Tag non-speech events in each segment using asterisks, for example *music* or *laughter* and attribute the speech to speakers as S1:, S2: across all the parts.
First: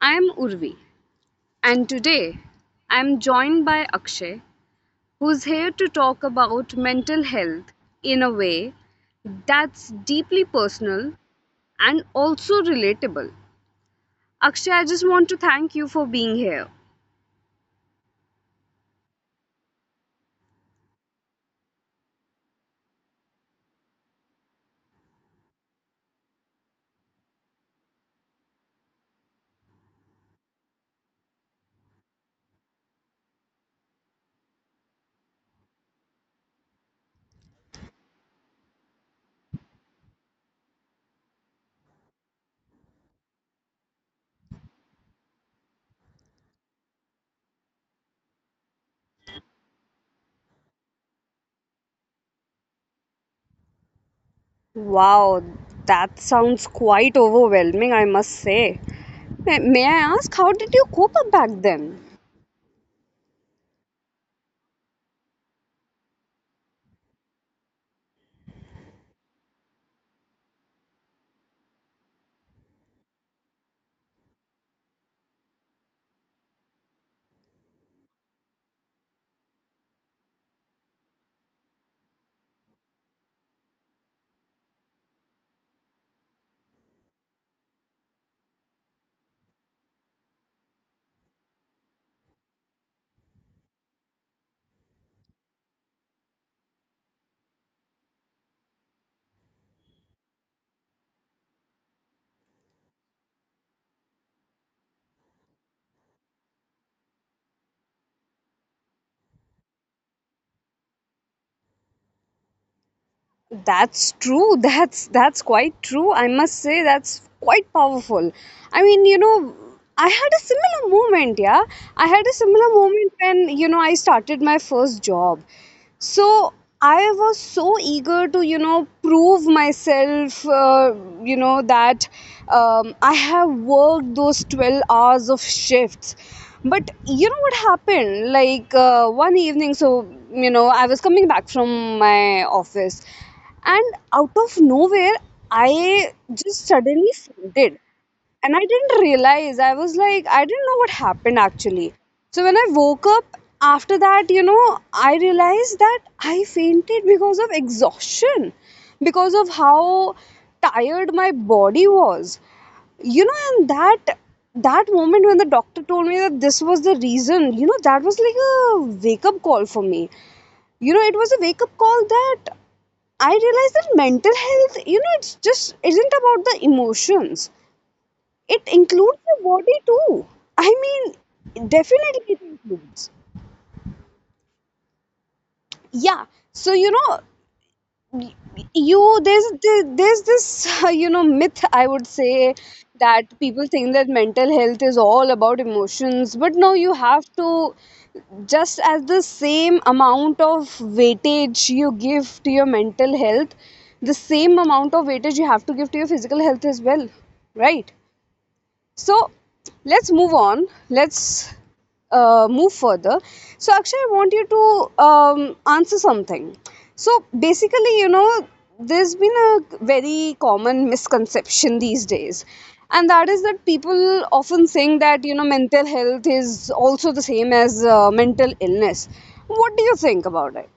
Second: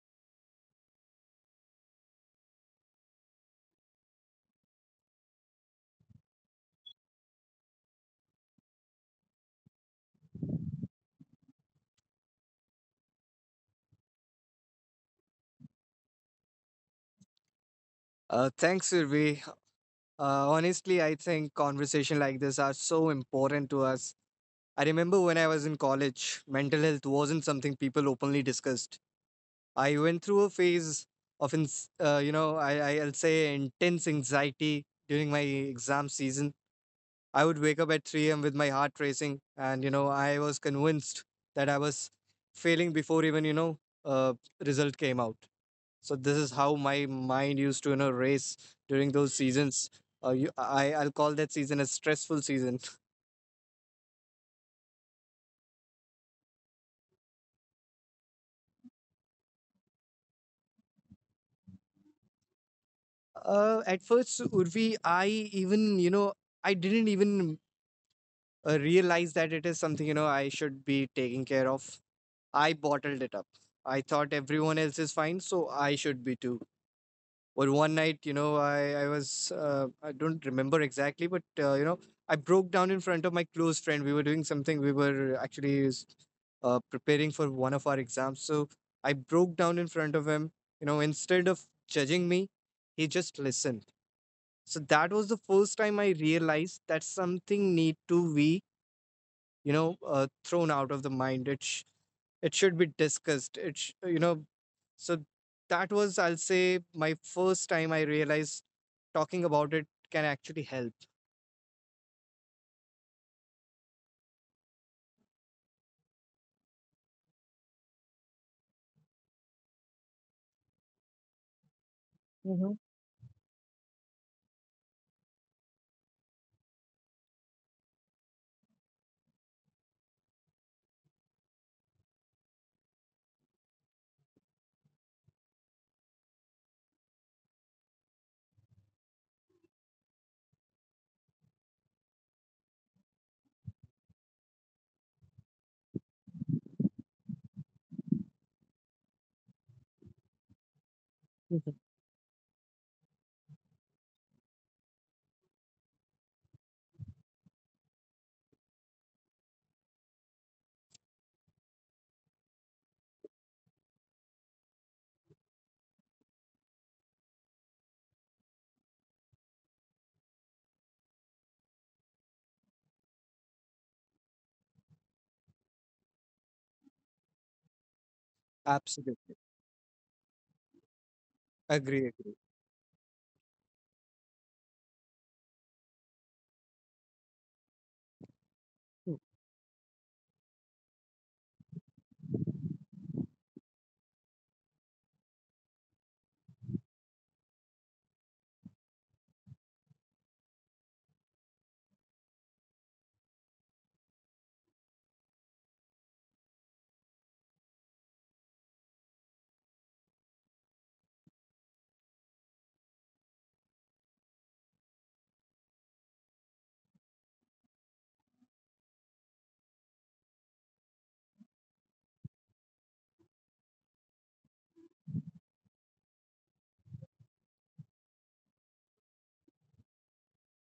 S1: I am Urvi, and today I am joined by Akshay, who's here to talk about mental health in a way that's deeply personal and also relatable. Akshay, I just want to thank you for being here.
S2: Thanks, Sirvi. Honestly, I think conversation like this are so important to us. I remember when I was in college, mental health wasn't something people openly discussed. I went through a phase of, I'll say intense anxiety during my exam season. I would wake up at 3 a.m. with my heart racing, and, I was convinced that I was failing before even, uh, result came out, so this is how my mind used to, race during those seasons. I'll call that season a stressful season.
S1: Wow, that sounds quite overwhelming, I must say. May I ask, how did you cope up back then?
S2: At first, Urvi, I even, I didn't even, realize that it is something, I should be taking care of. I bottled it up. I thought everyone else is fine, so I should be too. Or one night, I was, I don't remember exactly, but, I broke down in front of my close friend. We were doing something. We were actually preparing for one of our exams, so I broke down in front of him. You know, instead of judging me, he just listened. So that was the first time I realized that something need to be, you know thrown out of the mind. It should be discussed, it sh- you know so that was, I'll say, my first time I realized talking about it can actually help.
S1: That's true. *laughs* That's quite true. I must say that's quite powerful. I mean, you know, I had a similar moment, yeah. I had a
S2: Hmm.
S1: similar moment when, you know, I started my first job, so I was so eager to, you know, prove myself. You know that I have worked those 12 hours of shifts. But you know what happened, like, one evening, so, you know, I was coming back from my office, and out of nowhere I just suddenly fainted, and I didn't realize. I was like, I didn't know what happened actually. So when I woke up after that, you know, I realized that I fainted because of exhaustion, because of how tired my body was. You know, and that moment when the doctor told me that this was the reason, you know, that was like a wake up call for me. You know, it was a wake up call that I realized that mental health, you know, it's just isn't about the emotions, it includes
S2: Absolutely.
S1: the body too. I mean,
S2: agree
S1: definitely
S2: agree
S1: it includes. Yeah. So you know, y- you there's this *laughs* you know myth I would say, that people think that mental health is all about emotions, but no, you have to, just as the same amount of weightage you give to your mental health, the same amount of weightage you have to give to your physical health as well, right? So let's move on. Let's move further. So Akshay, I want you to answer something. So basically, you know, there's been a very common misconception these days, and that is that people often think that, you know, mental health is also the same as mental illness. What do you think about it?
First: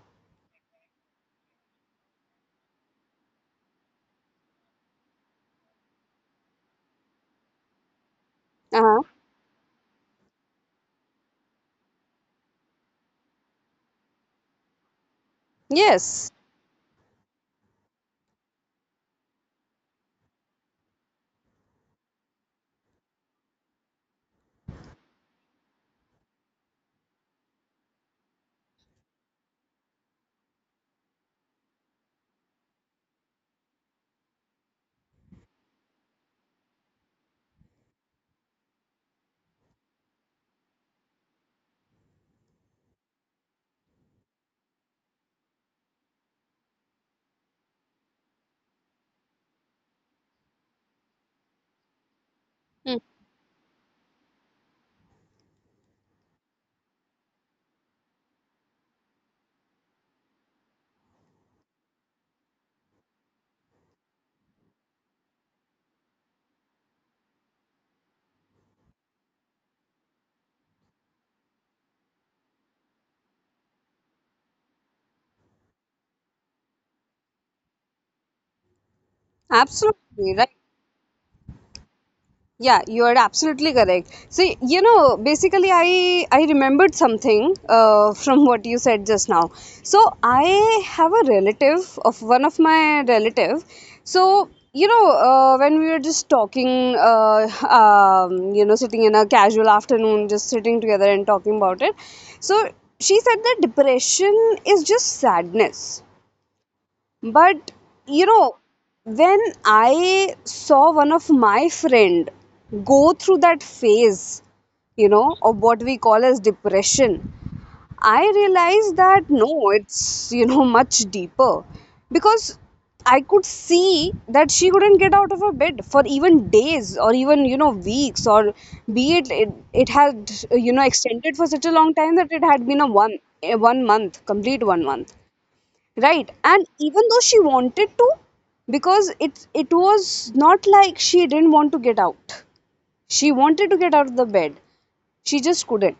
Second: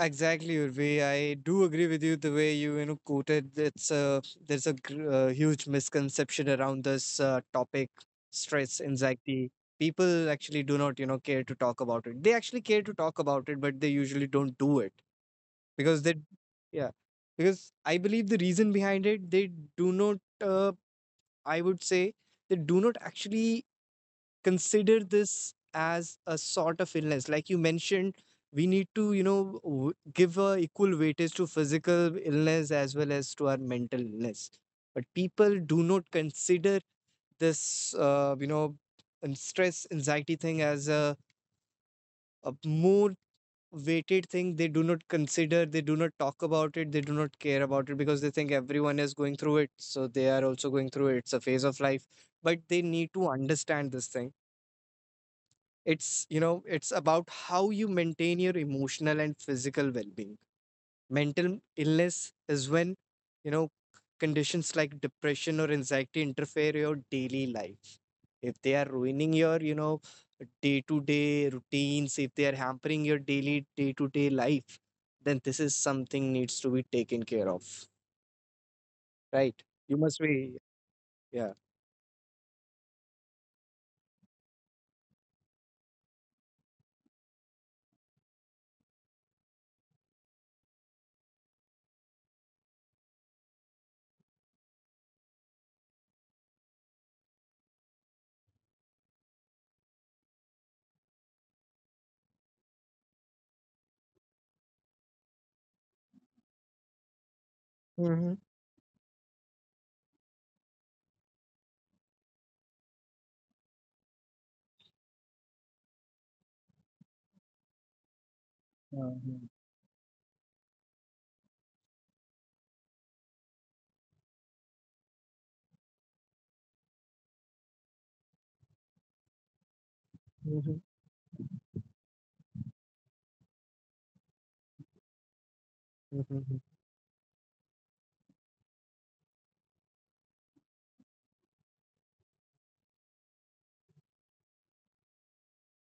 S2: Exactly, Urvi. I do agree with you the way you, you know quoted. It's a there's a gr- huge misconception around this topic, stress,
S1: Uh huh.
S2: anxiety. People actually do not, care to talk about it. They actually care to talk about it, but they usually don't do it because
S1: Yes.
S2: yeah, because I believe the reason behind it, they do not. I would say they do not actually consider this as a sort of illness. Like you mentioned, we need to, give a equal weightage to physical illness as well as to our mental illness, but people do not consider this, and stress anxiety thing as a more weighted thing. They do not consider, they do not talk about it, they do not care about it, because they think everyone is going through it, so they are also going through it. It's a phase of life, but they
S1: Hmm.
S2: need to understand this thing. It's, it's about how you maintain your emotional and physical well-being. Mental illness is when, you know conditions like depression or anxiety interfere your daily life. If they are ruining your, day-to-day routines, if they are hampering your daily day-to-day life, then this is something needs to be taken care of, right? You must
S1: Absolutely right.
S2: be, yeah.
S1: Yeah, you are absolutely correct. So, you know, basically, I remembered something from what you said just now. So, I have a relative of one of my relative. So, you know, when we were just talking, *laughs* you know, sitting in a casual afternoon, just sitting together and talking about it. So, she said that depression is just sadness, but, you
S2: Hmm.
S1: know, when I saw one of my friend go through that phase, you know, of what we call as depression, I realized that no, it's, you know, *laughs* much deeper, because I could see that she couldn't get out of her bed for even days or even, you know, weeks, or it had, you know, extended for such a long time that it had been a one month, complete one month. Right. And even though she wanted to, because it was not like she didn't want to get out. She wanted to get out of the bed. She just couldn't.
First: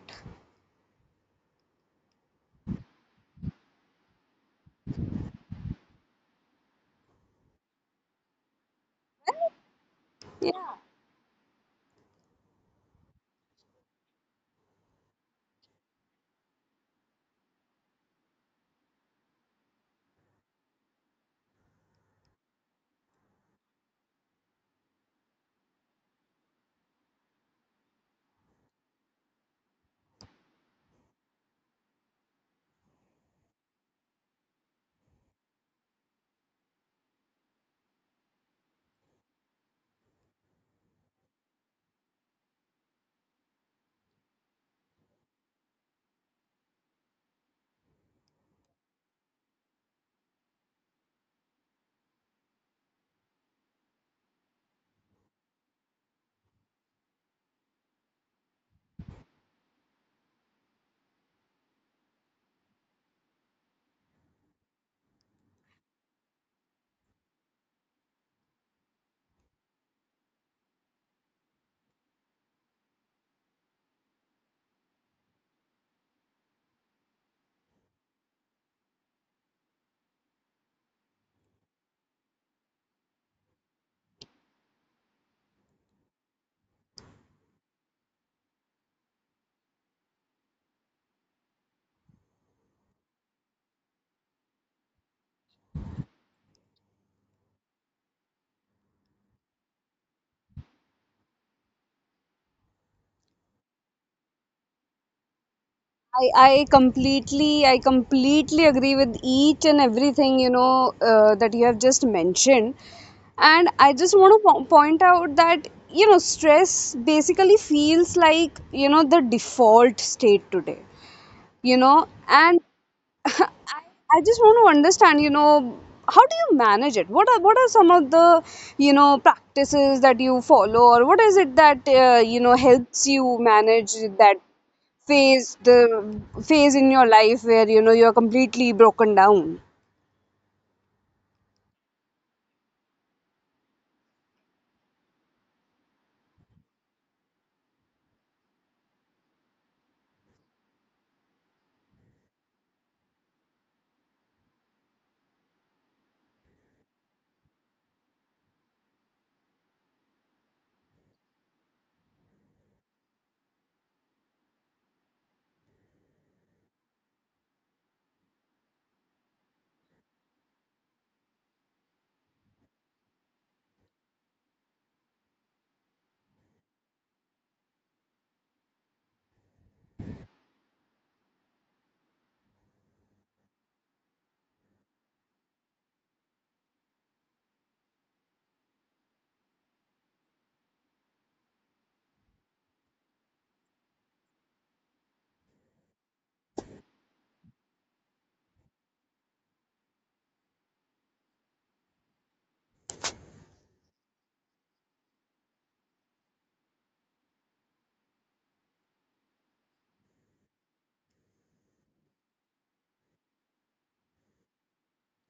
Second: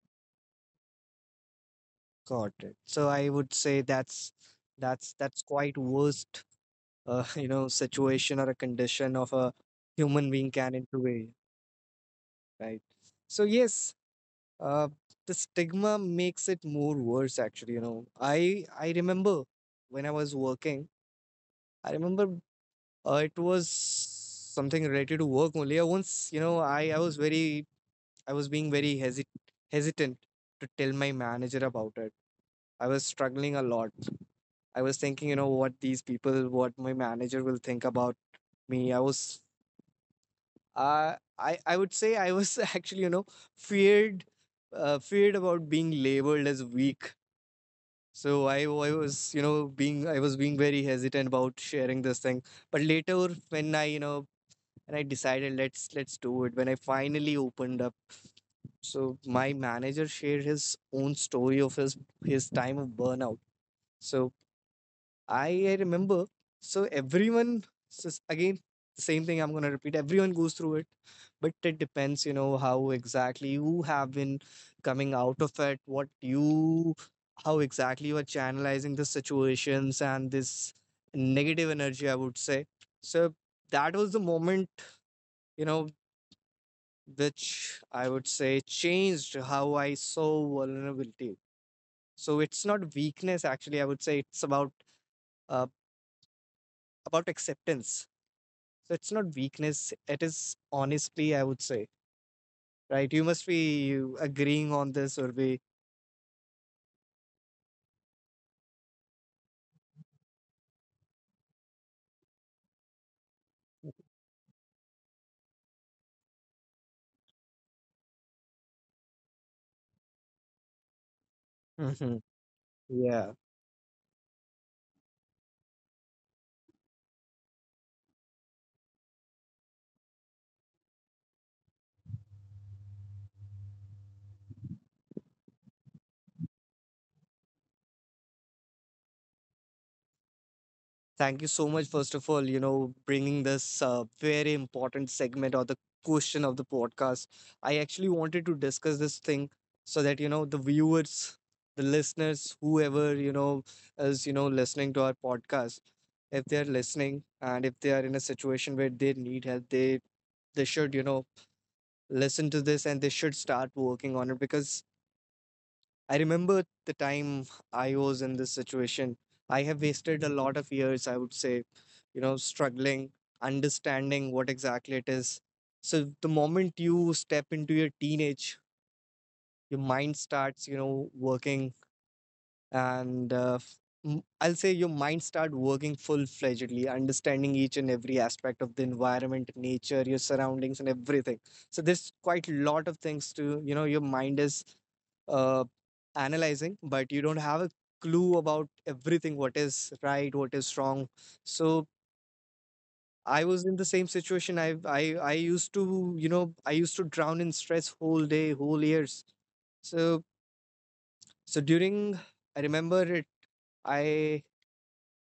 S2: Got it. So I would say that's that's quite worst *laughs* you know situation or a condition of a human
S1: Yeah,
S2: being can into, right? So yes, uh, the stigma makes it more worse actually, you know. I remember when I was working, I remember, it was something related to work only. I once, you know, I was very, I was being very hesit hesitant to tell my manager about it. I was struggling a lot. I was thinking, you know, what these people, what my manager will think about me. I was, I would say I was *laughs* actually, you know, feared, feared about being labeled as weak. So I was, you know, being, I was being very hesitant about sharing this thing. But later when I, you know, and I decided let's do it. When I finally opened up, so my manager shared his own story of his time of burnout. So I remember. So everyone so s- again Same thing I'm gonna repeat. Everyone goes through it, but it depends, you know, how exactly you have been coming out of it. How exactly you are channelizing the situations and this negative energy, I would say. So that was the moment, you know, which I would say changed how I saw vulnerability. So it's not weakness actually. I would say it's about, uh, about acceptance. So it's not weakness. It is honestly, I would say, right? You must be agreeing on this, or be.
S1: I completely agree with each and everything, you know, that you have just mentioned. And I just want to point out that, you know, stress basically feels like, you know, the default state today, you know,
S2: Hmm.
S1: and *laughs*
S2: Yeah.
S1: I, I just want to understand, you know, how do you manage it? What are some of the, you know, practices that you follow, or what is it that you know helps you manage that phase, the phase in your life where you know you're completely broken down?
S2: Thank you so much, first of all, you know, bringing this very important segment or the question of the podcast. I actually wanted to discuss this thing so that, you know, the viewers, the listeners, whoever, you know, is, you know, listening to our podcast, if they're listening and if they are in a situation where they need help, they should, you know, listen to this and they should start working on it, because I remember the time I was in this situation. I have wasted a lot of years, I would say, you know, struggling, understanding what exactly it is. So the moment you step into your teenage, your mind starts, you know, working and I'll say your mind start working full-fledgedly, understanding each and every aspect of the environment, nature, your surroundings and everything. So there's quite a lot of things to, you know, your mind is, uh, analyzing, but you don't have a clue about everything, what is right, what is wrong. So I was in the same situation. I used to, you know, I used to drown in stress whole day, whole years. So so during i remember it i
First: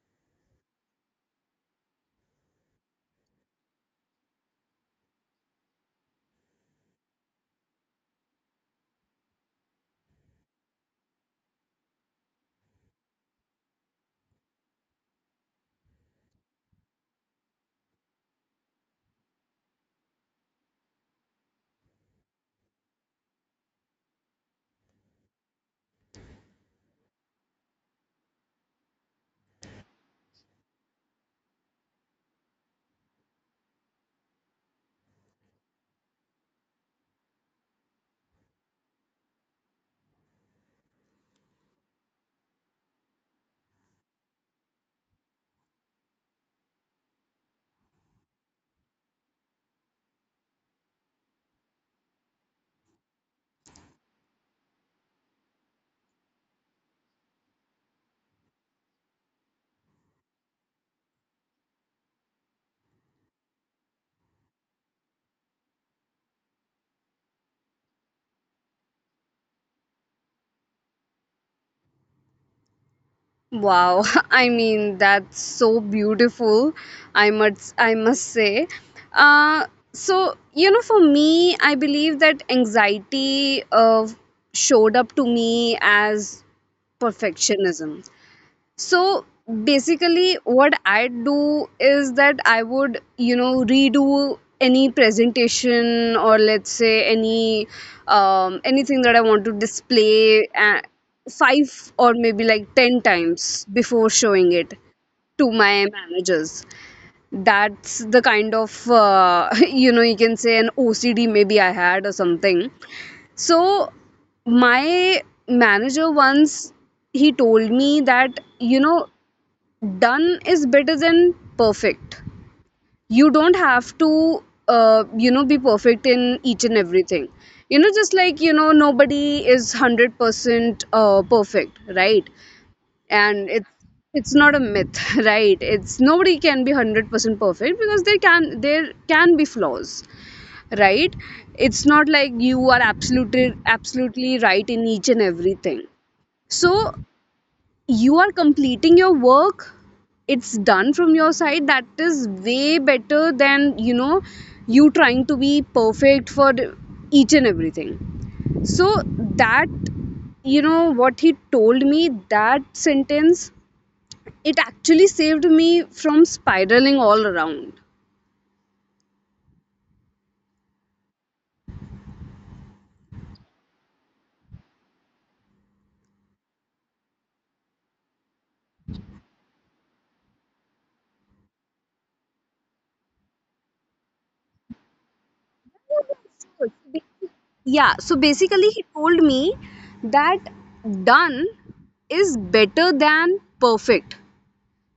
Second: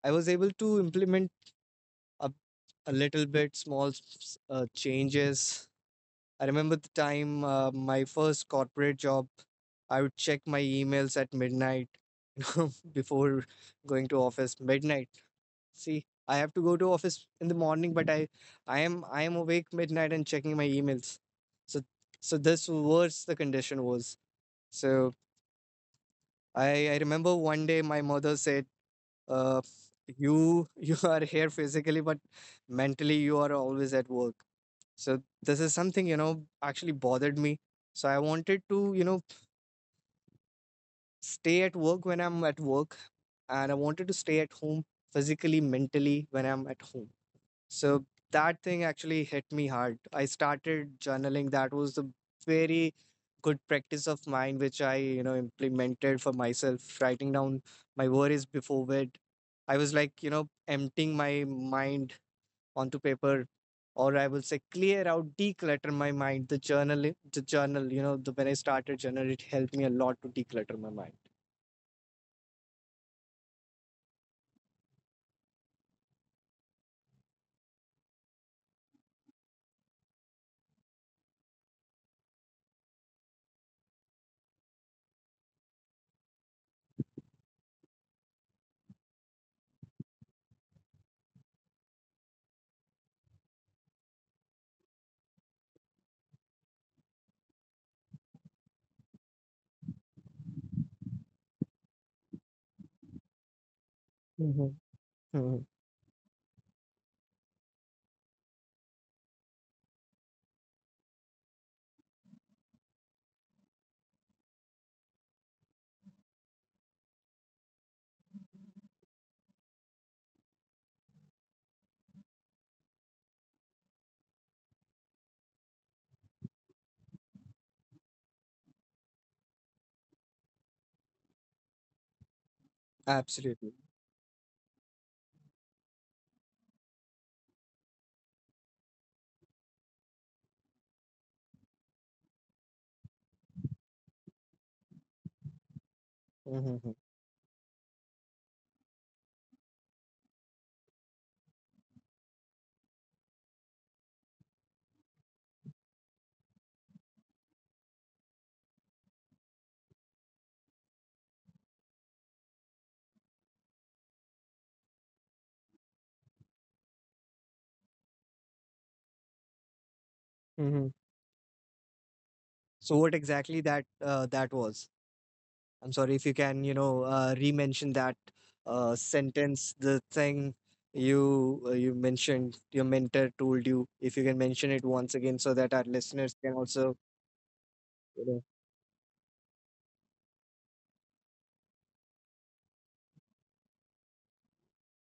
S2: I was able to implement a, a little bit small changes. I remember the time, my first corporate job, I would check my emails at midnight, *laughs* you know, before going to office. Midnight. See, I have to go to office in the morning, but I am awake midnight and checking my emails. So, so this worse the condition was. So I remember one day my mother said, uh, you *laughs* "you are here physically but mentally you are always at work." So this is something, you know, actually bothered me. So I wanted to, you know, stay at work when I'm at work, and I wanted to stay at home physically, mentally, when I'm at home. So that thing actually hit me hard. I started journaling. That was a very good practice of mine, which I, you know, implemented for myself, writing down my worries before bed. I was like, you know, emptying my mind onto paper, or I will say clear out, declutter my mind. You know, the when I started journal, it helped me a lot to declutter my mind.
S1: Wow, *laughs* I mean that's so beautiful. I must say. Uh so, you know, for me I believe that anxiety showed up to me as perfectionism. So basically, what I do is that I would, you know, redo any presentation, or let's say any anything that I want to display five or maybe like 10 times before showing it to
S2: Mm-hmm.
S1: my managers. That's the kind of *laughs* you know, you can say an OCD maybe I had or something. So my manager once, he told me that, you know, done is better than perfect. You don't have to you know be perfect in each and everything. You know, just like you know, nobody is 100% perfect, right? And it's
S2: Absolutely.
S1: it's not a myth, *laughs* right? It's nobody can be 100% perfect, because there can be flaws, right? It's not like you are absolutely right in each and everything. So
S2: Hmm.
S1: you are completing your work, it's done from your side, that is way better than, you know, you trying to be perfect for each and everything. So that, you know, what he told me, that sentence, it actually saved me from spiraling all around.
S2: Hmm. So what exactly that that was? I'm sorry if you can, you know, re-mention that sentence, the thing you, you mentioned, your mentor told you. If you can mention it once again, so that our listeners can also,
S1: Yeah, so
S2: you know,
S1: basically he told me that done is better than perfect.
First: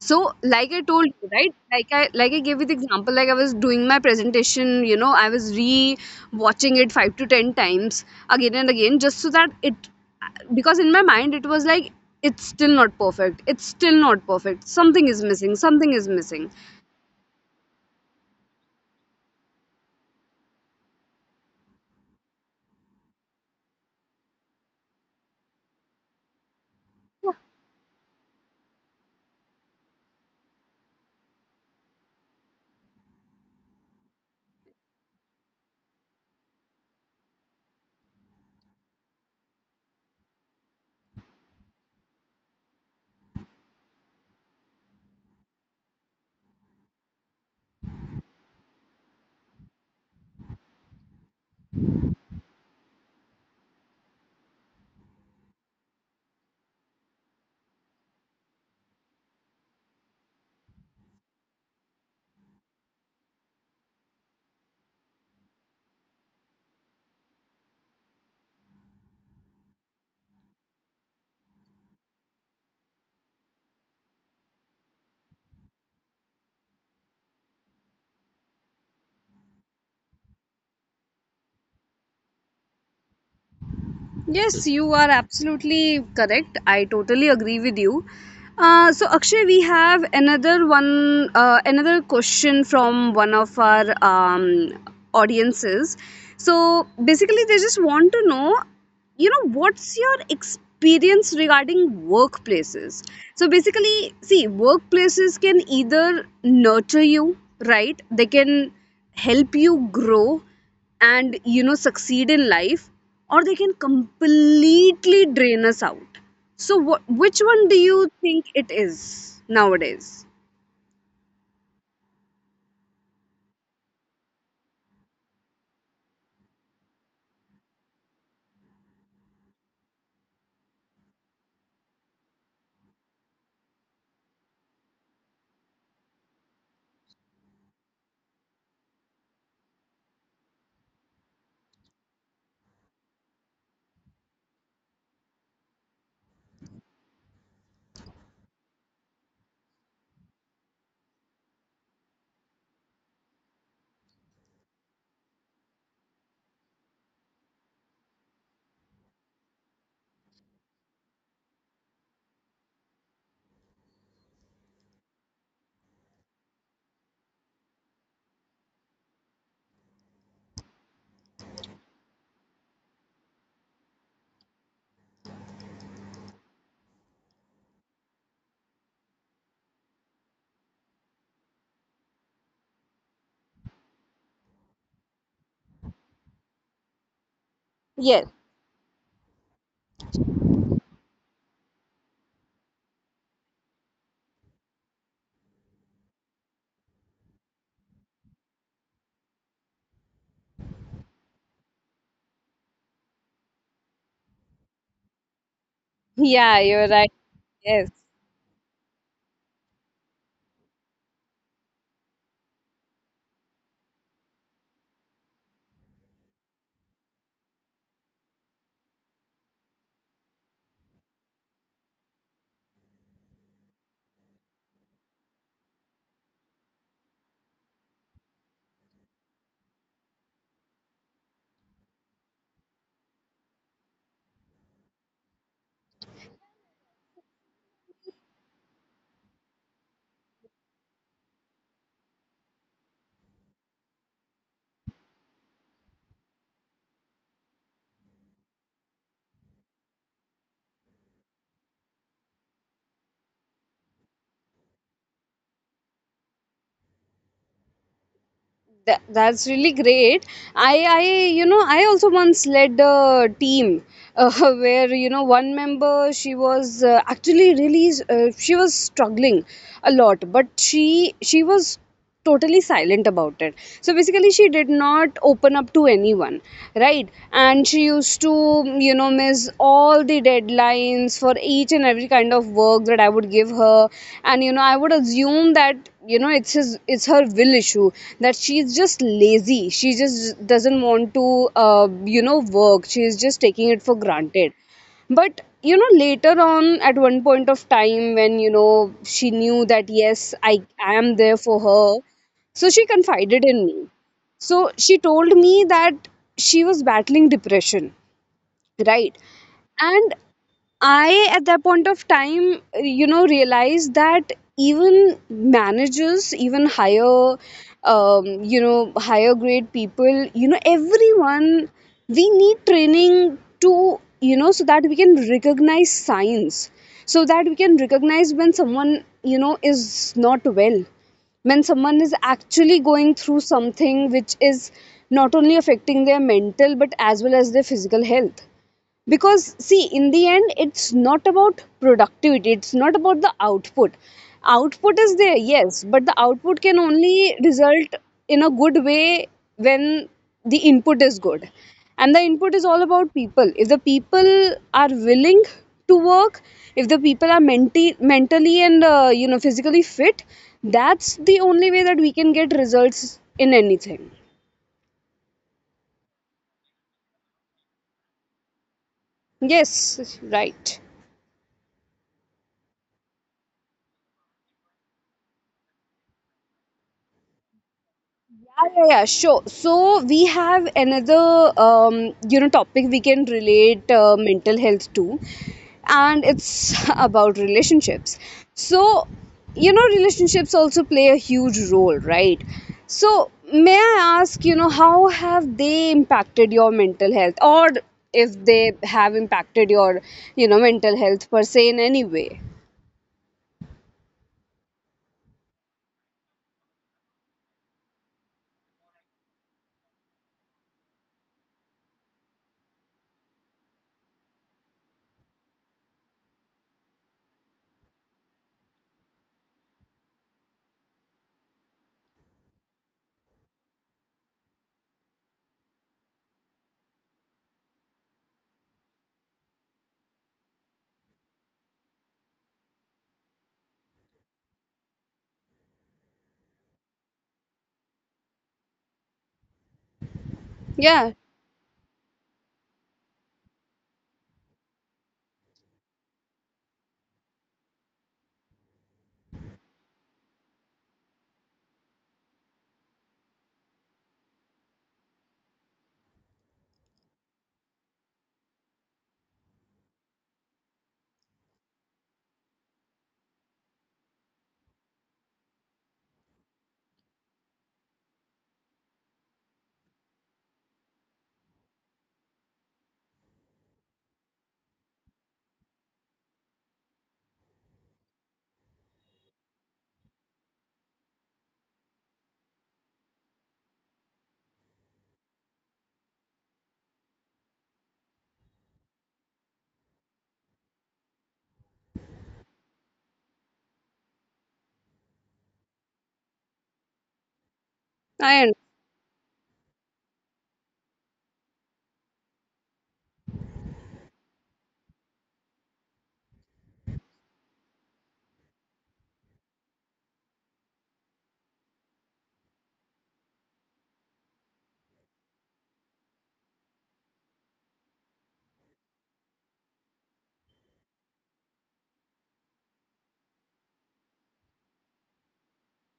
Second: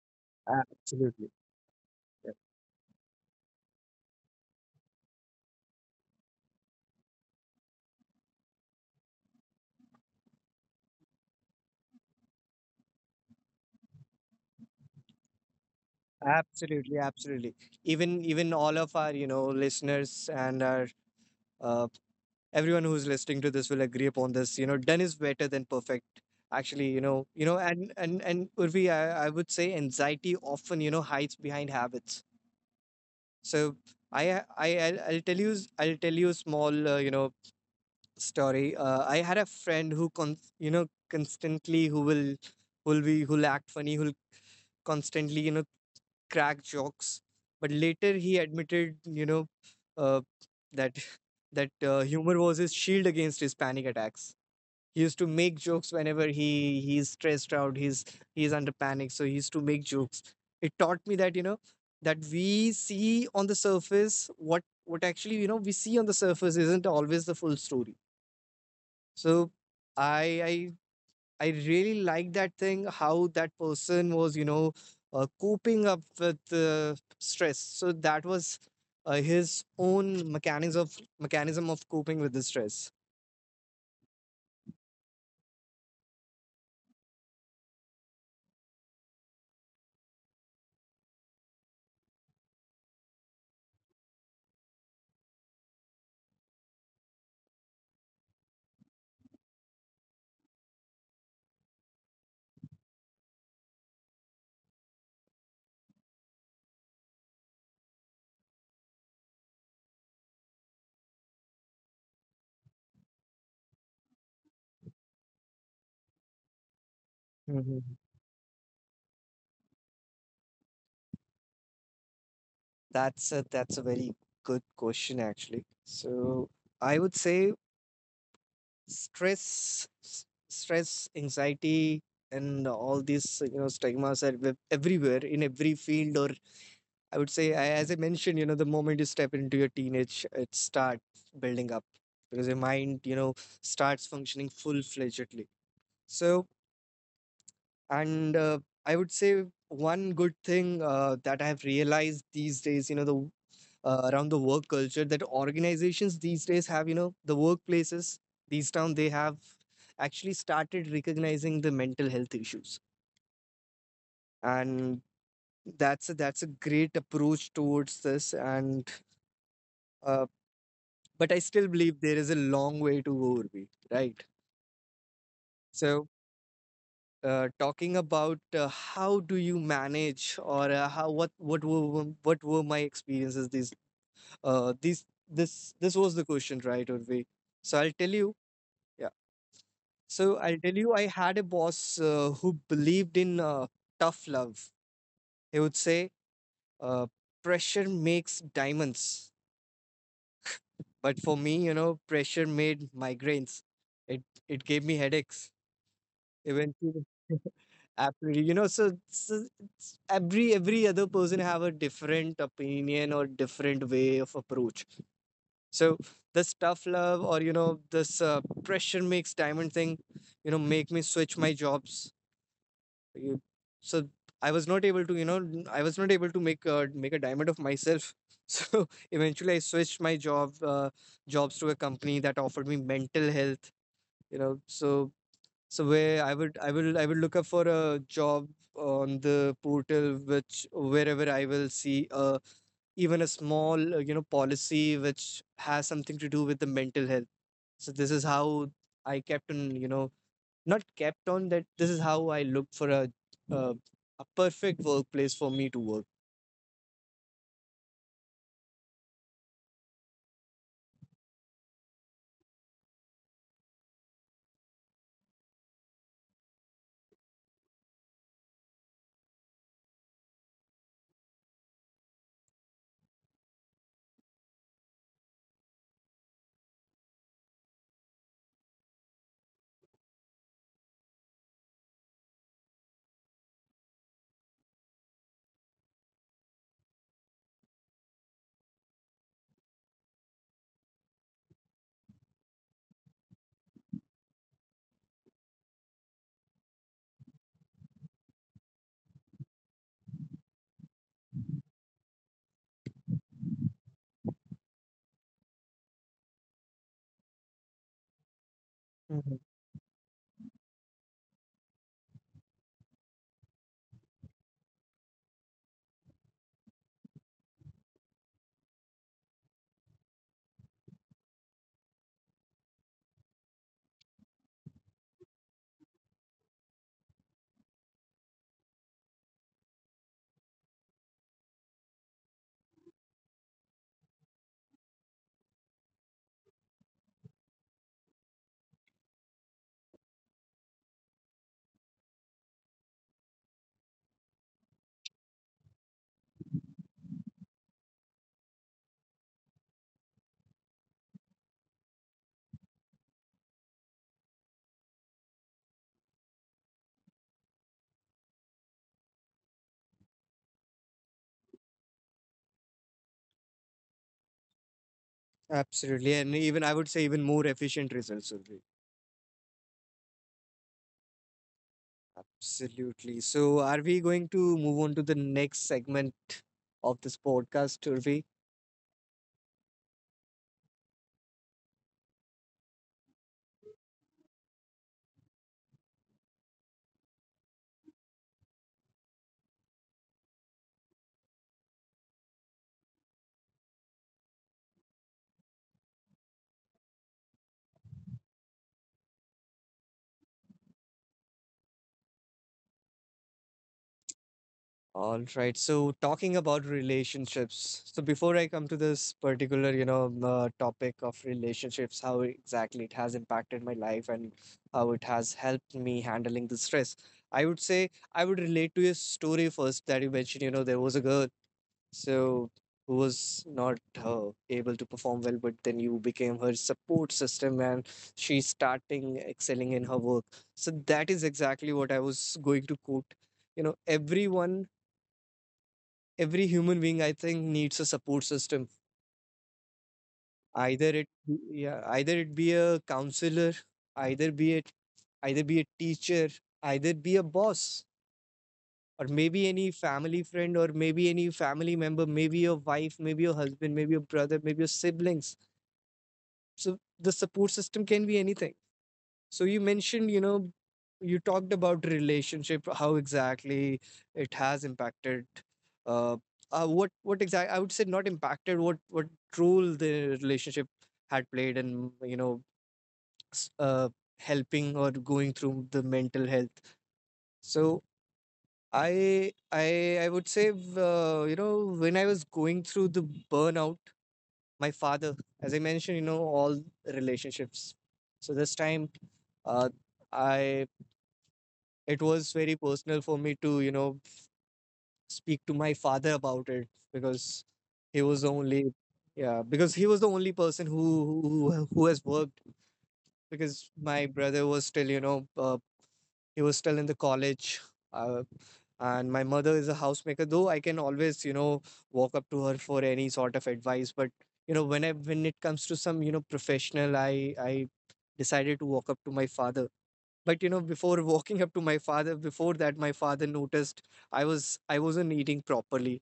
S1: So, like I told you,
S2: absolutely,
S1: right? Like I
S2: yeah,
S1: like I gave you the example, like I was doing my presentation, you know, I was re-watching it five to 10 times again and again, just so that it, because in my mind it was like, it's still not perfect. It's still not perfect. Something is missing. Something is missing.
S2: absolutely. Even, all of our, you know, listeners and our, uh, everyone who's listening to this will agree upon this. You know, done is better than perfect. Actually, you know, and Urvi, I would say anxiety often, you know, hides behind habits. So I'll tell you, I'll tell you a small, story. I had a friend who you know, constantly, who'll act funny, who'll constantly, you know, crack jokes. But later he admitted, uh, that *laughs* that humor was his shield against his panic attacks. He used to make jokes whenever he he's stressed out he's under panic, so he used to make jokes. It taught me that, you know, that we see on the surface, what actually you know we see on the surface isn't always the full story. So i i I really like that thing, how that person was, you know, coping up with stress. So that was his own mechanics of mechanism of coping with the stress.
S1: Yes, you are absolutely correct. I totally agree with you. So Akshay, we have another question from one of our audiences. So basically, they just want to know, you know, what's your experience regarding workplaces? So basically, see, workplaces can either nurture you, right? They can help you grow and, you know, succeed in life, or they can completely drain us out. So what which one do you
S2: Mhm.
S1: think it is nowadays?
S2: That's a very good question actually. So I would say stress, stress, anxiety, and all these, you know, stigmas are everywhere in every field. Or I would say, as I mentioned, you know, the moment you step into your teenage, it starts building up, because your mind, you know, starts functioning full fledgedly. So, and I would say one good thing that I've realized these days, you know, the, around the work culture that organizations these days have, you know, the workplaces these town they have actually started recognizing the mental health issues, and that's a, great approach towards this. And uh, but I still believe there is a long way to go, Urvi, right? So, talking about how do you manage, or how what were my experiences? These this this was the question, right, Urvi? So I'll tell
S1: Yes.
S2: you, yeah. So I'll tell you, I had a boss who believed in tough love. He would say, uh, "Pressure makes diamonds," but for me, pressure made migraines. It gave me headaches.
S1: Yeah, you're
S2: Eventually,
S1: right.
S2: *laughs*
S1: Yes.
S2: absolutely. You know, so, so it's every other person have a different opinion or different way of approach. So this tough love or you know this pressure makes diamond thing, you know, make me switch my jobs. You- So I was not able to, you know, I was not able to make a diamond of myself. *laughs* So eventually, I switched my jobs to a company that offered me mental health. You know, so so where I will look up for a job on the portal which wherever I will see even a small you know policy which has something to do with the mental health. So this is how I kept on you know not kept on that this is how I looked for uh, a perfect workplace for me to work.
S1: That, that's really great. I, I, you know, I also once led a team *laughs* where, you know, one member, she was actually really, she was struggling a lot, but she was totally silent about it. So basically, she did not open up to anyone, right? And she used to, you know, miss all the deadlines for each and every kind of work that I would give her. And, you know, I would assume that, you know, it's her will issue, that she's just lazy, she just doesn't want to you know work, she's just taking it for granted. But, you know, later on at one point of time, when, you know, she knew that yes, I am there for her, so she confided in me. So she told me that she was battling depression, right?
S2: Mhm.
S1: And I, at that point of time, you know, realized that even managers, even higher, you know, higher grade people, you know, everyone, we need training to, you know, so that we can recognize signs, so that we can recognize when someone, you know, is not well, when someone is actually going through something which is not only affecting their mental but as well as their physical health. Because see, in the end it's not about productivity, it's not about the output. Output is there, yes, but the output can only result in a good way when the input is good, and the input is all about people. If the people are willing to work, if the people are mentally and you know physically fit, that's the only way that we can get results in anything.
S2: Absolutely. And even I would say even more efficient results will be.
S1: Yes, right.
S2: Absolutely. So are we going to move on to the next segment of this podcast, Urvi?
S1: Ah, yeah, yeah, sure. So we have another, you know, topic we can relate mental health to, and it's *laughs* about relationships. So, you know, relationships also play a huge role, right? So, may I ask, you know, how have they impacted your mental health, or if they have impacted your, you know, mental health per se in any way?
S2: All right. So talking about relationships. So before I come to this particular, you know, topic of relationships, how exactly it has impacted my life and how it has helped me handling the stress, I would say I would relate to your story first that you mentioned. You know, there was a girl, so who was not able to perform well, but then you became her support system, and she's starting excelling in her work. So that is exactly what I was going to quote. You know, everyone, every human being, I think, needs a support system, either it,
S1: Yeah,
S2: yeah, either it be a counselor, either be it either be a teacher, either be a boss, or maybe any family friend, or maybe any family member, maybe your wife, maybe your husband, maybe your brother, maybe your siblings. So the support system can be anything. So you mentioned, you know, you talked about relationship, how exactly it has impacted. Uh, what exactly? I would say not impacted. What role the relationship had played in you know s- uh, helping or going through the mental health. So I would say you know when I was going through the burnout, my father, as I mentioned, you know all relationships. So this time, uh, I it was very personal for me to you know speak to my father about it because he was the
S1: I.
S2: only, yeah, because he was the only person who who has worked, because my brother was still you know he was still in the college, uh, and my mother is a housemaker, though I can always you know walk up to her for any sort of advice, but you know when I when it comes to some you know professional, I decided to walk up to my father. But you know before walking up to my father, before that my father noticed I wasn't eating properly,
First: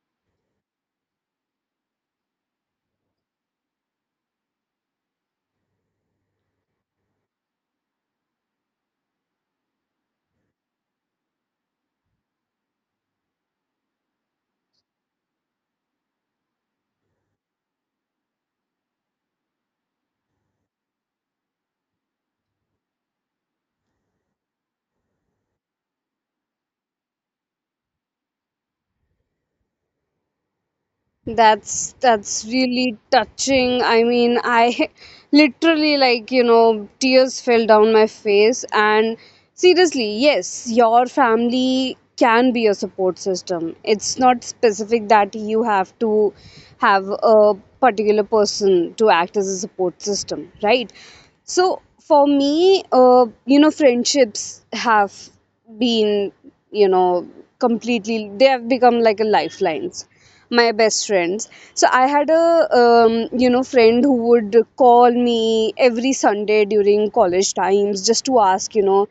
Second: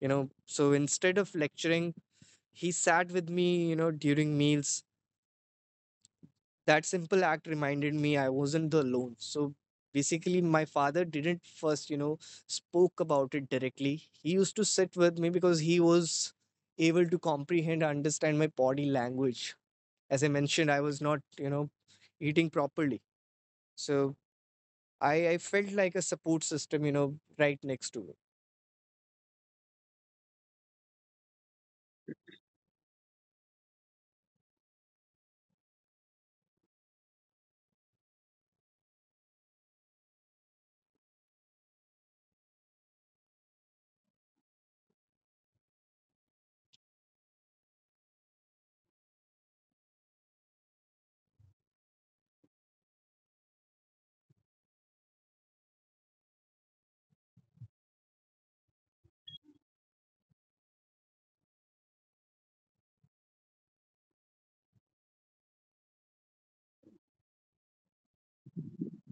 S2: you know. So instead of lecturing, he sat with me, you know, during meals. That simple act reminded me I wasn't the alone. So basically my father didn't first you know spoke about it directly. He used to sit with me because he was able to comprehend, understand my body language. As I mentioned, I was not you know eating properly. So I felt like a support system, you know, right next to me.
S1: That's really touching. I mean, I *laughs* literally like, you know, tears fell down my face. And seriously, yes, your family can be a support system. It's not specific that you have to have a particular person to act as a support system, right? So for me, friendships have been, you know, completely they have become like a lifelines, my best friends. So I had a um, friend who would call me every Sunday during college times just to ask,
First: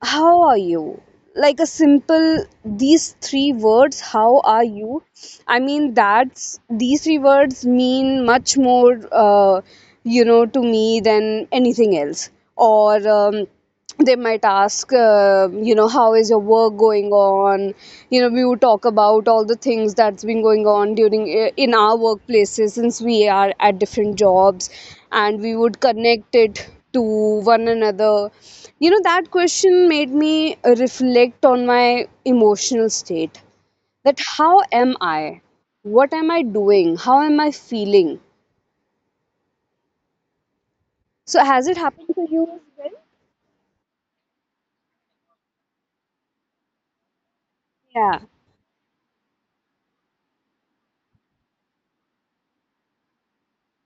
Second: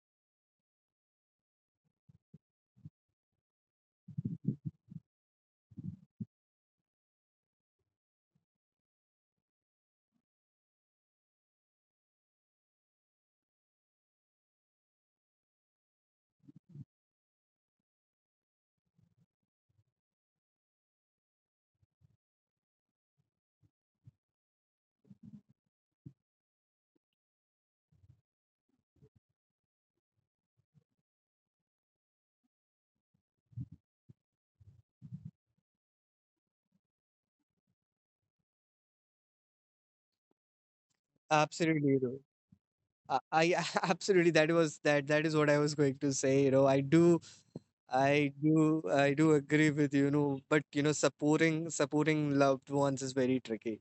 S1: how are you. Like a simple these three words, how are you. I mean that's these three words mean much more to me than anything else. Or they might ask, how is your work going on. You know we would talk about all the things that's been going on during in our workplaces since we are at different jobs, and we would connect it to one another. You know, that question made me reflect on my emotional state. That how am I? What am I doing? How am I feeling? So has it
S2: Absolutely,
S1: happened to
S2: you
S1: you as well?
S2: know. I *laughs* absolutely that was that is what I was going to say. You know, I do,
S1: Yeah.
S2: I do agree with you. You know, but you know, supporting loved ones is very tricky.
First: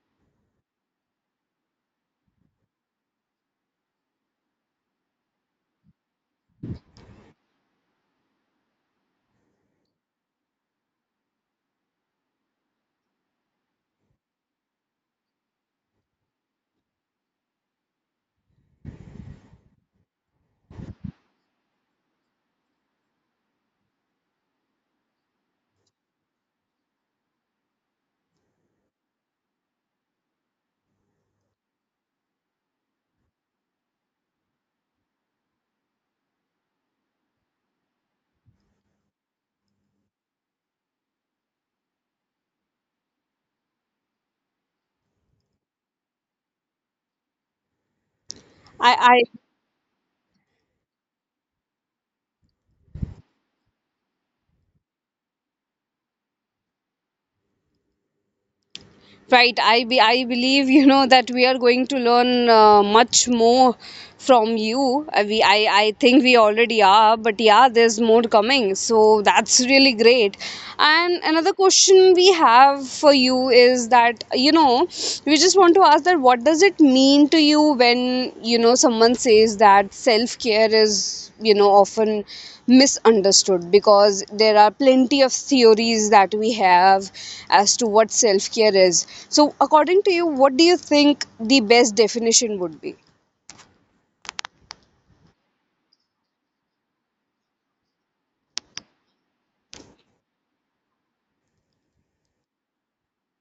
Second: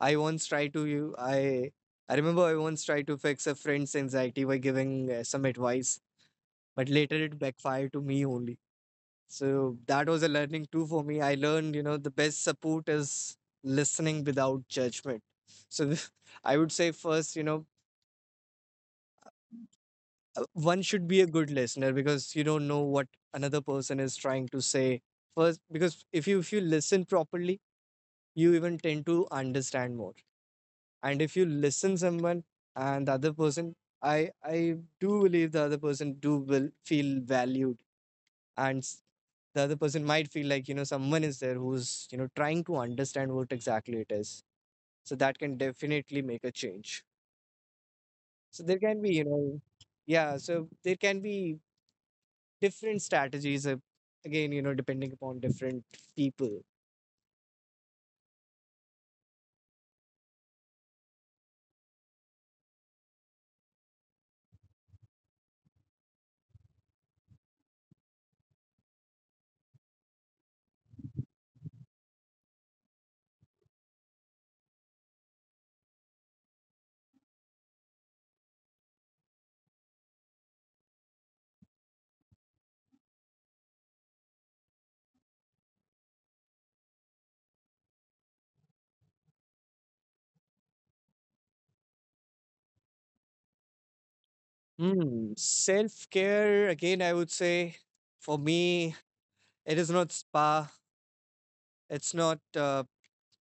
S2: I once tried to you. I remember I once tried to fix a friend's anxiety by giving some advice, but later it backfired to me only. So that was a learning too for me. I learned, you know, the best support is listening without judgment. So *laughs* I would say first, you know, one should be a good listener because you don't know what another person is trying to say first. Because if you listen properly, you even tend to understand more. And if you listen someone and the other person, I do believe the other person do will feel valued and s- the other person might feel like you know someone is there who's you know trying to understand what exactly it is. So that can definitely make a change. So there
S1: I,
S2: can be you
S1: I
S2: know, yeah, so there can be different strategies, again you know depending upon different people.
S1: Right, I believe you know that we are going to learn much more from you. We I think we already are, but yeah, there's more coming. So that's really great. And another question we have for you is that you know we just want to ask that what does it mean to you when you know someone says that self care is you know often misunderstood, because there are plenty of theories that we have as to what self care is. So according to you, what do you think the best definition would be?
S2: Mm, self care again, I would say for me, it is not spa. It's not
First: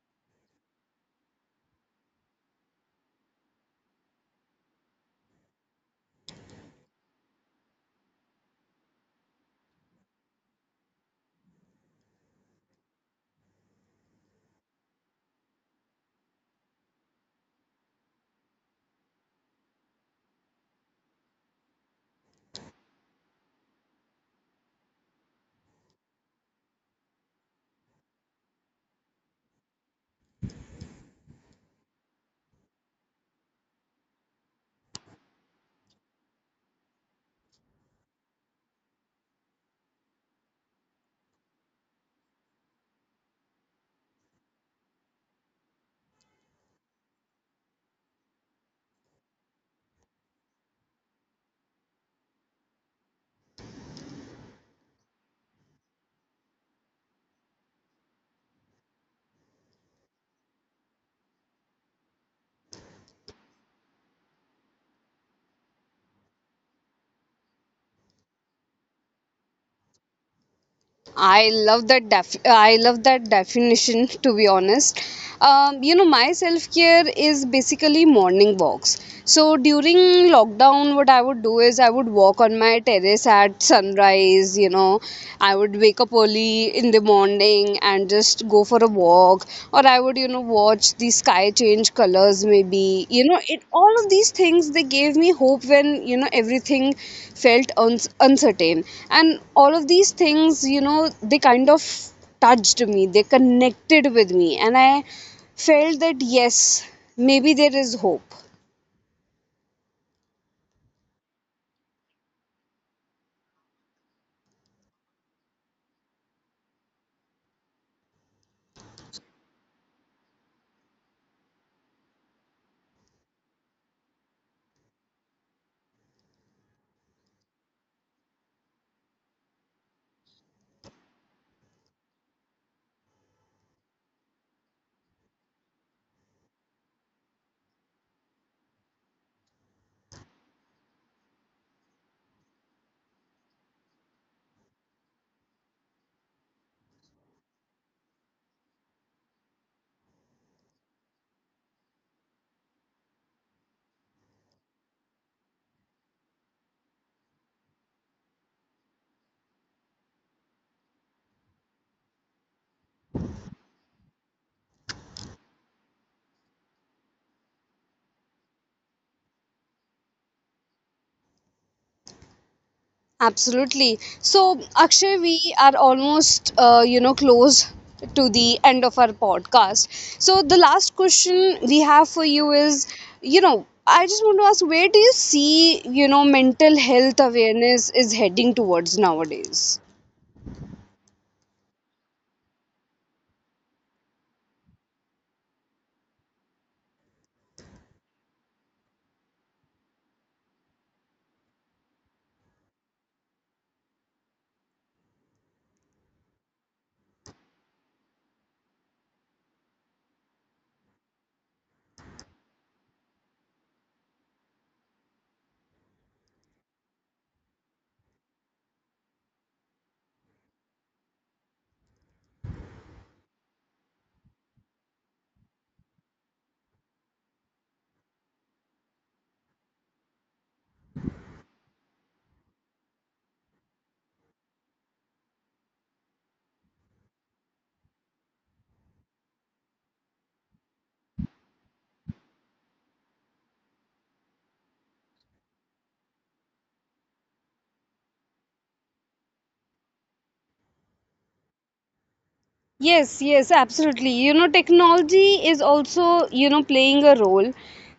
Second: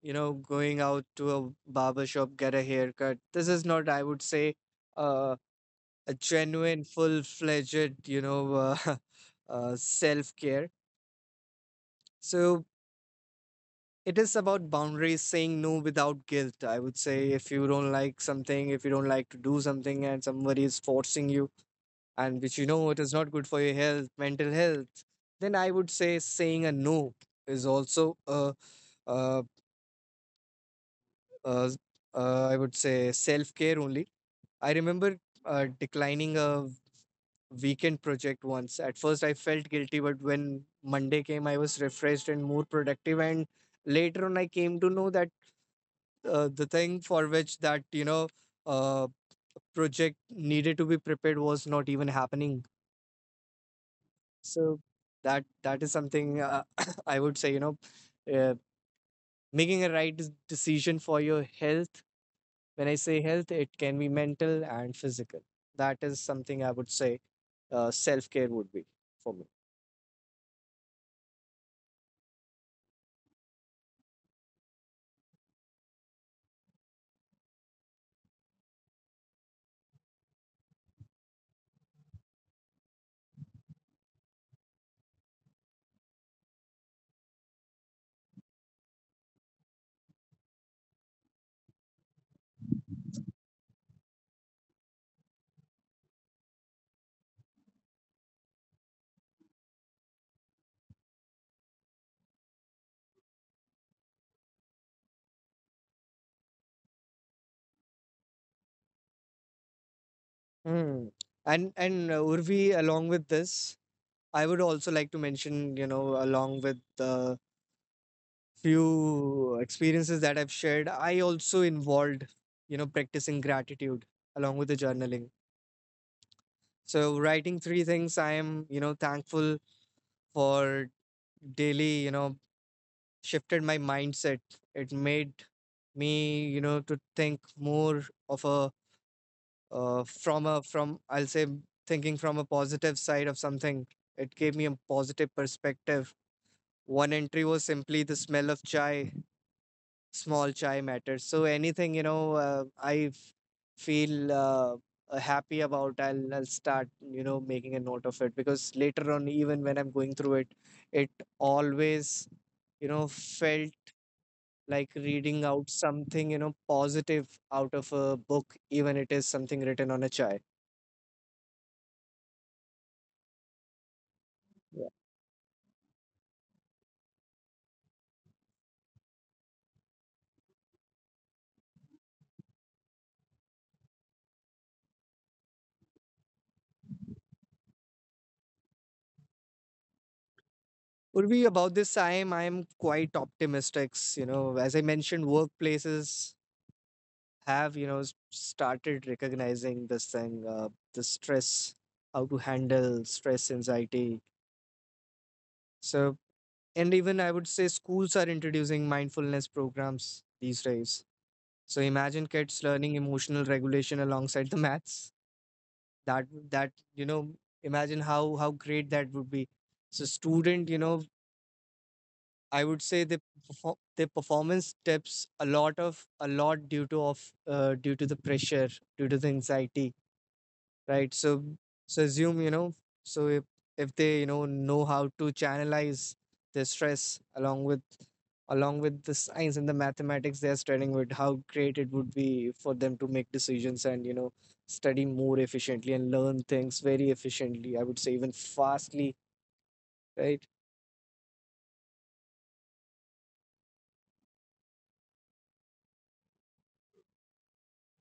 S2: you know going out to a barber shop get a haircut. This is not, I would say, uh, a genuine, full fledged you know *laughs* self care. So it is about boundaries, saying no without guilt. I would say if you don't like something, if you don't like to do something, and somebody is forcing you, and which you know it is not good for your health, mental health, then I would say saying a no is also a, uh uh I would say self care only. I remember declining a weekend project once. At first, I felt guilty, but when Monday came, I was refreshed and more productive. And later on, I came to know that the thing for which that you know uh, project needed to be prepared was not even happening. So that that is something *coughs* I would say, you know, uh, making a right decision for your health. When I say health, it can be mental and physical. That is something I would say self care would be for me.
S1: I love that definition, to be honest. You know my self care is basically morning walks. So during lockdown what I would do is I would walk on my terrace at sunrise, you know. I would wake up early in the morning and just go for a walk, or I would, you know, watch the sky change colors, maybe. You know, it all of these things they gave me hope when, you know, everything felt uns uncertain. And all of these things, you know, they kind of touched me, they connected with me, and I felt that yes, maybe there is hope.
S2: Hmm. And Urvi, along with this, I would also like to mention, you know, along with the few experiences that I've shared, I also involved, you know, practicing gratitude along with the journaling. So writing 3 things I am, you know, thankful for daily, you know, shifted my mindset. It made me, you know, to think more of a from I'll say thinking from a positive side of something. It gave me a positive perspective. One entry was simply the smell of chai. Small chai matters. So anything you know feel happy about, I'll start you know making a note of it, because later on even when I'm going through it, it always you know felt like reading out something you know positive out of a book, even it is something written on a chai.
S1: Absolutely. So,
S2: Yeah.
S1: Akshay, we are almost, you know, close to the end of our podcast. So, the last question we have for you is, you know, I just want to ask, where do you see, you know, mental health awareness is heading towards nowadays?
S2: Would be about this time I'm quite optimistic. You know, as I mentioned, workplaces have you know started recognizing this thing, the stress, how to handle stress, anxiety. So, and even I would say schools are introducing mindfulness programs these days. So imagine kids learning emotional regulation alongside the maths. That you know imagine how great that would be. So student you know I would say they their performance dips a lot of a lot due to of due to the pressure, due to the anxiety, right? So so assume you know, so if they you know how to channelize their stress along with, along with the science and the mathematics they're studying with, how great it would be for them to make decisions and you know study more efficiently and learn things very efficiently, I would say even fastly, right?
S1: Yes, yes, absolutely. You know, technology is also, you know, playing a role.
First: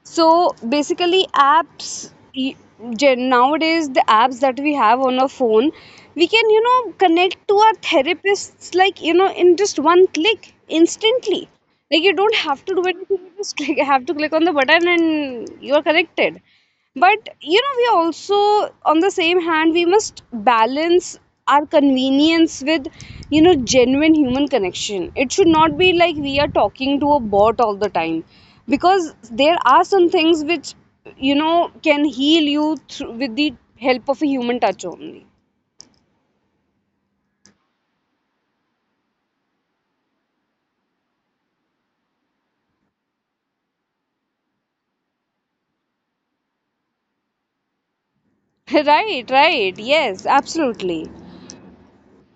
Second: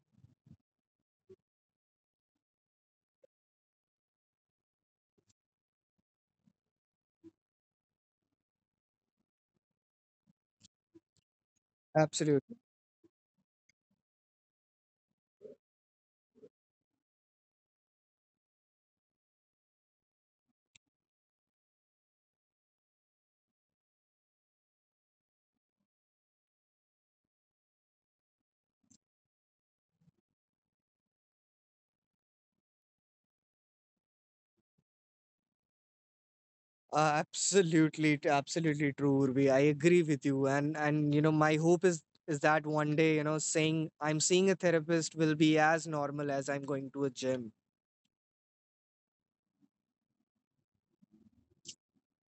S1: So basically, nowadays, the apps that we have on our phone, we can, you know, connect to our therapists like, you know, in just one click instantly. Like, you don't
S2: Absolutely.
S1: have to do anything, you just click, have to click on the button and you are connected. But you know, we also, on the same hand, we must balance our convenience with, you know, genuine human connection. It should not be like we are talking to a bot all the time, because there are some things which, you know, can heal you through with the help of a human touch only.
S2: Absolutely, absolutely true, Urvi. I agree with you, and you know, my hope is that one day, you know, saying I'm seeing a therapist will be as normal as I'm going to a gym.
S1: *laughs* Right, right. Yes, absolutely.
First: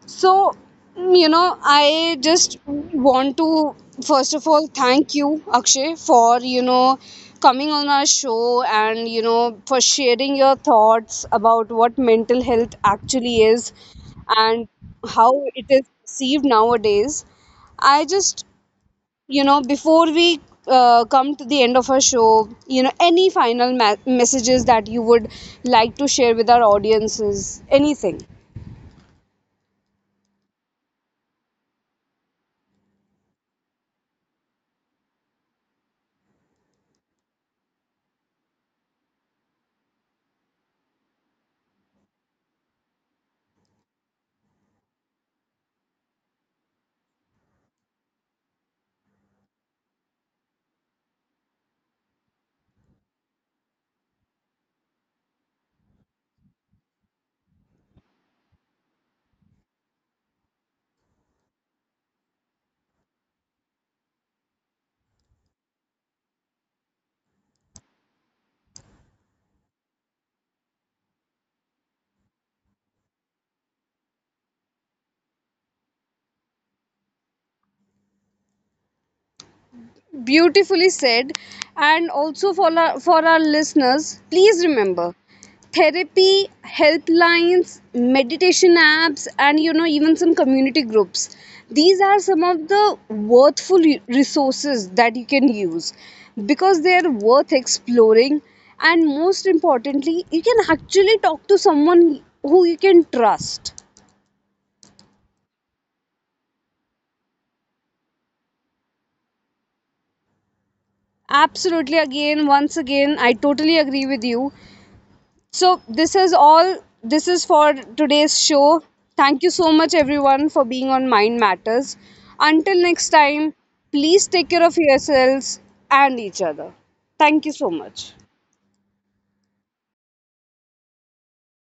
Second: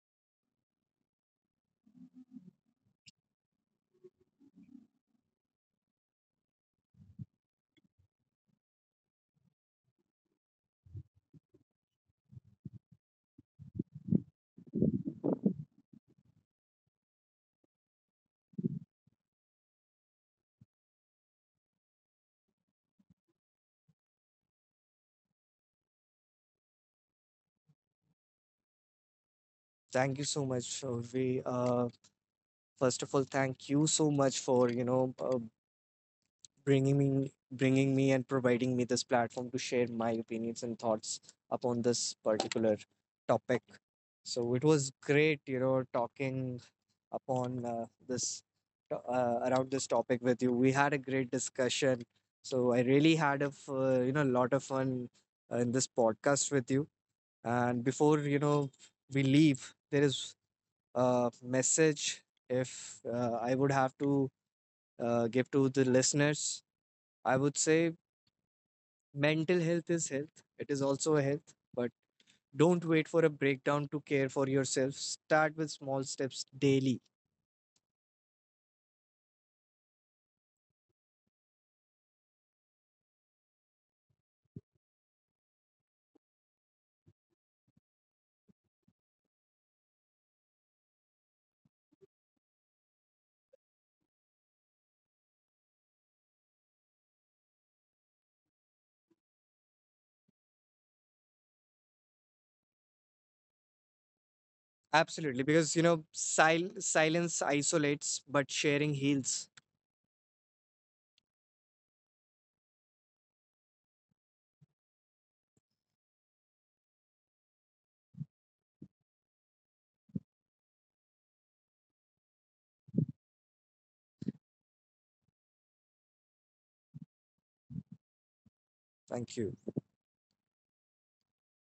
S1: So, you know, I just want to first of all thank you, Akshay, for you know coming on our show and you know for sharing your thoughts about what mental health actually is, and how it is perceived nowadays. I just you know before we come to the end of our show, you know, any final messages that you would like to share with our audiences, anything.
S2: Thank you so much, Urvi. First of all, thank you so much for you know bringing me and providing me this platform to share my opinions and thoughts upon this particular topic. So it was great you know talking upon this around this topic with you. We had a great discussion. So I really had a you know lot of fun in this podcast with you. And before you know we leave, there is a message, if I would have to give to the listeners, I would say, mental health is health. It is also a health, but don't wait for a breakdown to care for yourself. Start with small steps daily.
S1: Beautifully said. And also for our listeners, please remember therapy, helplines, meditation apps, and you know, even some community groups. These are some of the worthful resources that you can use because they are worth exploring. And most importantly, you can actually talk to someone who you can trust.
S2: Absolutely, because you know, silence isolates, but sharing heals.
S1: Absolutely, again, once again, I totally agree with you. So, this is all. This is for today's show. Thank you so much, everyone, for being on Mind Matters. Until next time, please take care of yourselves and each other. Thank you so much.
S2: Thank you.